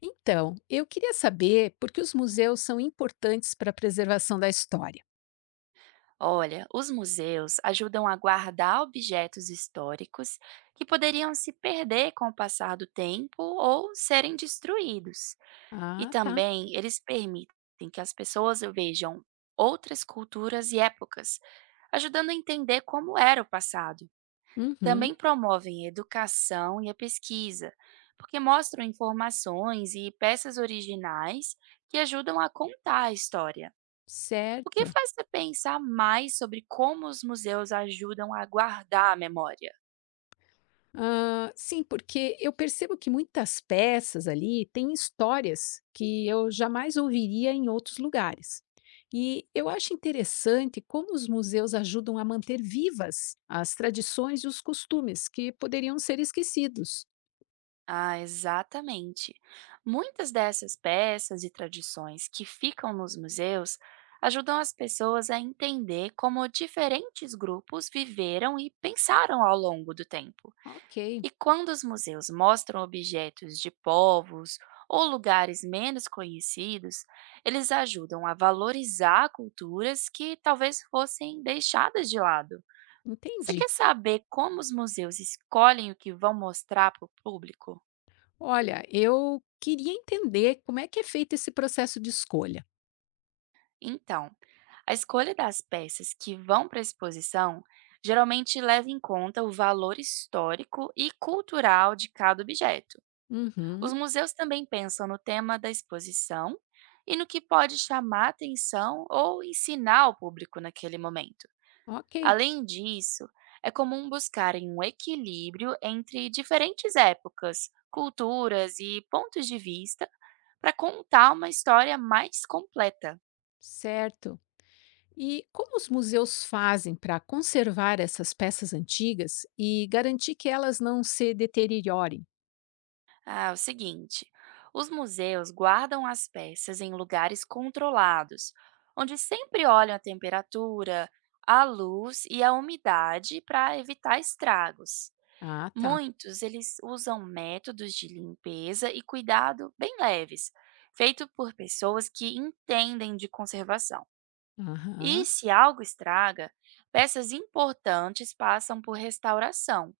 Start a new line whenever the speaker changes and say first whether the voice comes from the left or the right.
left: Então, eu queria saber por que os museus são importantes para a preservação da história.
right: Olha, os museus ajudam a guardar objetos históricos que poderiam se perder com o passar do tempo ou serem destruídos. E
left: Ah, tá.
right: também eles permitem que as pessoas vejam outras culturas e épocas, ajudando a entender como era o passado.
left: Uhum,
right: Também promovem a educação e a pesquisa, porque mostram informações e peças originais que ajudam a contar a história. O que
left: certo.
right: faz você pensar mais sobre como os museus ajudam a guardar a memória?
left: Ah, sim, porque eu percebo que muitas peças ali têm histórias que eu jamais ouviria em outros lugares. E eu acho interessante como os museus ajudam a manter vivas as tradições e os costumes que poderiam ser esquecidos.
right: Ah, exatamente. Muitas dessas peças e tradições que ficam nos museus ajudam as pessoas a entender como diferentes grupos viveram e pensaram ao longo do tempo.
left: Ok,
right: E quando os museus mostram objetos de povos ou lugares menos conhecidos, eles ajudam a valorizar culturas que talvez fossem deixadas de lado. Você
left: entendi.
right: quer saber como os museus escolhem o que vão mostrar para o público?
left: Olha, eu queria entender como é que é feito esse processo de escolha.
right: Então, a escolha das peças que vão para a exposição geralmente leva em conta o valor histórico e cultural de cada objeto.
left: Uhum,
right: Os museus também pensam no tema da exposição e no que pode chamar atenção ou ensinar o público naquele momento.
left: ok,
right: Além disso, é comum buscarem um equilíbrio entre diferentes épocas, culturas e pontos de vista para contar uma história mais completa.
left: certo. E como os museus fazem para conservar essas peças antigas e garantir que elas não se deteriorem?
right: Ah, é o seguinte: os museus guardam as peças em lugares controlados, onde sempre olham a temperatura, a luz e a umidade para evitar estragos.
left: Ah, tá.
right: Muitos eles usam métodos de limpeza e cuidado bem leves, feito por pessoas que entendem de conservação. E
left: Aham,
right: se algo estraga, peças importantes passam por restauração.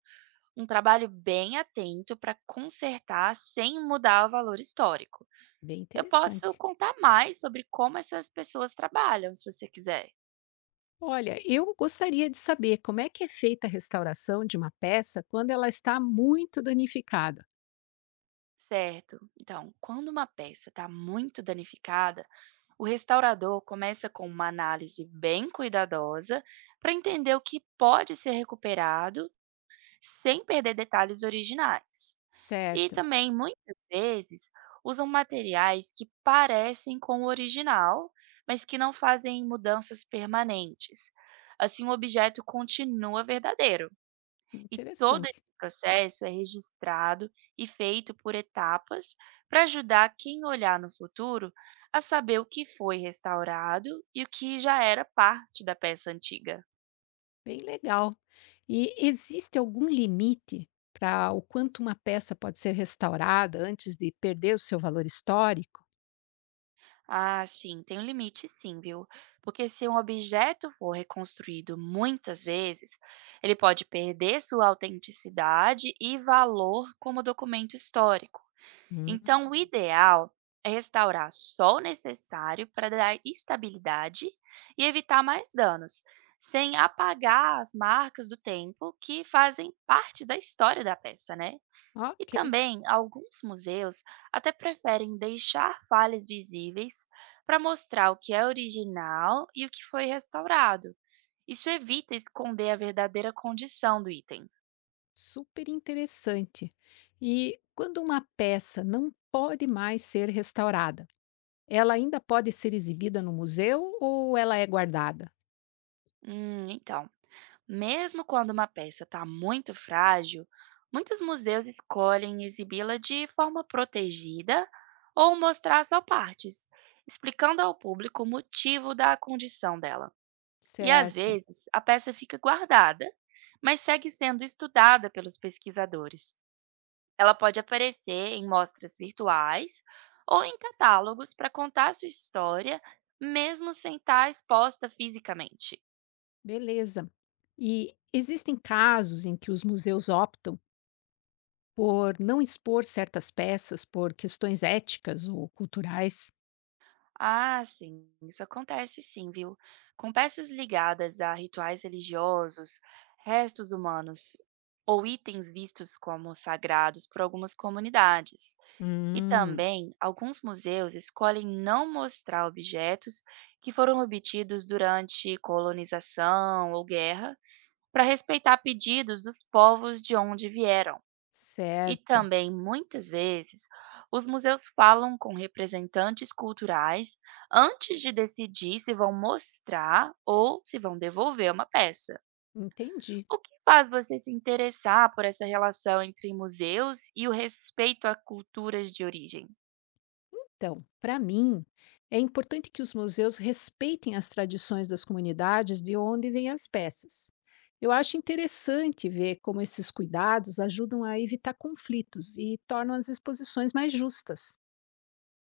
right: Um trabalho bem atento para consertar sem mudar o valor histórico.
left: bem
right: Eu posso
left: interessante.
right: contar mais sobre como essas pessoas trabalham, se você quiser.
left: Olha, eu gostaria de saber como é que é feita a restauração de uma peça quando ela está muito danificada.
right: Certo. Então, quando uma peça está muito danificada, o restaurador começa com uma análise bem cuidadosa para entender o que pode ser recuperado sem perder detalhes originais. E
left: Certo,
right: também, muitas vezes, usam materiais que parecem com o original, mas que não fazem mudanças permanentes. Assim, o objeto continua verdadeiro. E todo
left: interessante.
right: esse processo é registrado e feito por etapas para ajudar quem olhar no futuro a saber o que foi restaurado e o que já era parte da peça antiga.
left: Bem legal. E existe algum limite para o quanto uma peça pode ser restaurada antes de perder o seu valor histórico?
right: Ah, sim, tem um limite sim, viu? Porque se um objeto for reconstruído muitas vezes, ele pode perder sua autenticidade e valor como documento histórico.
left: Hum,
right: Então, o ideal é restaurar só o necessário para dar estabilidade e evitar mais danos, sem apagar as marcas do tempo que fazem parte da história da peça, né? E
left: ok,
right: também, alguns museus até preferem deixar falhas visíveis para mostrar o que é original e o que foi restaurado. Isso evita esconder a verdadeira condição do item.
left: super interessante. E quando uma peça não pode mais ser restaurada, ela ainda pode ser exibida no museu ou ela é guardada?
right: Então, mesmo quando uma peça está muito frágil, muitos museus escolhem exibi-la de forma protegida ou mostrar só partes, explicando ao público o motivo da condição dela. E às
left: Certo,
right: vezes a peça fica guardada, mas segue sendo estudada pelos pesquisadores. Ela pode aparecer em mostras virtuais ou em catálogos para contar sua história, mesmo sem estar exposta fisicamente.
left: beleza. E existem casos em que os museus optam por não expor certas peças por questões éticas ou culturais.
right: Ah, sim, isso acontece sim, viu? Com peças ligadas a rituais religiosos, restos humanos ou itens vistos como sagrados por algumas comunidades. E
left: Hum,
right: também, alguns museus escolhem não mostrar objetos que foram obtidos durante colonização ou guerra, para respeitar pedidos dos povos de onde vieram. E
left: Certo,
right: também, muitas vezes, os museus falam com representantes culturais antes de decidir se vão mostrar ou se vão devolver uma peça.
left: entendi.
right: O que faz você se interessar por essa relação entre museus e o respeito a culturas de origem?
left: Então, para mim, é importante que os museus respeitem as tradições das comunidades de onde vêm as peças. Eu acho interessante ver como esses cuidados ajudam a evitar conflitos e tornam as exposições mais justas.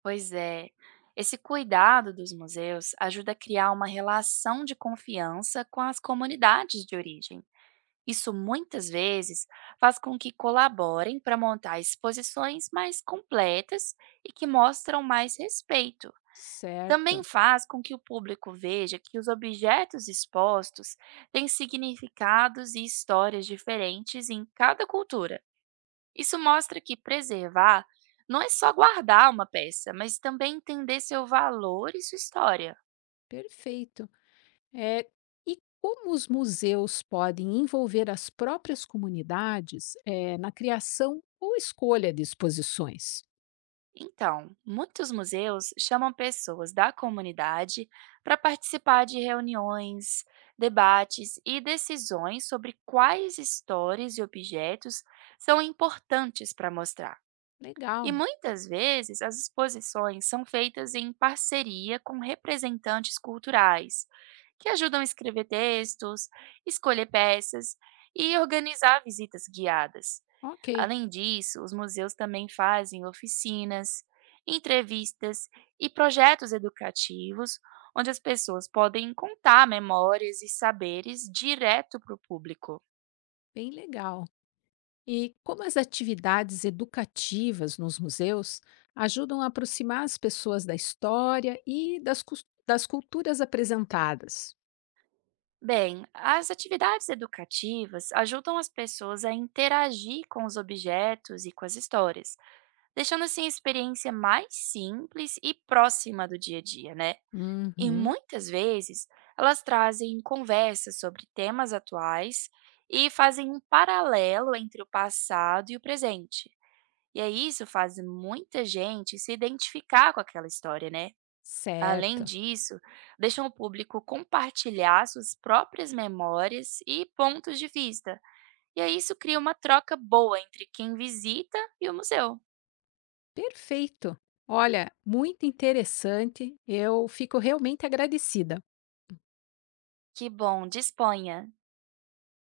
right: Pois é. Esse cuidado dos museus ajuda a criar uma relação de confiança com as comunidades de origem. Isso muitas vezes faz com que colaborem para montar exposições mais completas e que mostram mais respeito. Também
left: Certo,
right: faz com que o público veja que os objetos expostos têm significados e histórias diferentes em cada cultura. Isso mostra que preservar não é só guardar uma peça, mas também entender seu valor e sua história.
left: perfeito. É, e como os museus podem envolver as próprias comunidades, é, na criação ou escolha de exposições?
right: Então, muitos museus chamam pessoas da comunidade para participar de reuniões, debates e decisões sobre quais histórias e objetos são importantes para mostrar. E
left: Legal,
right: muitas vezes as exposições são feitas em parceria com representantes culturais, que ajudam a escrever textos, escolher peças e organizar visitas guiadas.
left: ok,
right: Além disso, os museus também fazem oficinas, entrevistas e projetos educativos, onde as pessoas podem contar memórias e saberes direto para o público.
left: bem legal. E como as atividades educativas nos museus ajudam a aproximar as pessoas da história e das, das culturas apresentadas?
right: Bem, as atividades educativas ajudam as pessoas a interagir com os objetos e com as histórias, deixando assim a experiência mais simples e próxima do dia a dia, né? E
left: Uhum,
right: muitas vezes elas trazem conversas sobre temas atuais e fazem um paralelo entre o passado e o presente. E aí isso faz muita gente se identificar com aquela história, né? Além
left: certo,
right: disso, deixam o público compartilhar suas próprias memórias e pontos de vista. E aí isso cria uma troca boa entre quem visita e o museu.
left: perfeito. Olha, muito interessante. Eu fico realmente agradecida.
right: Que bom, disponha!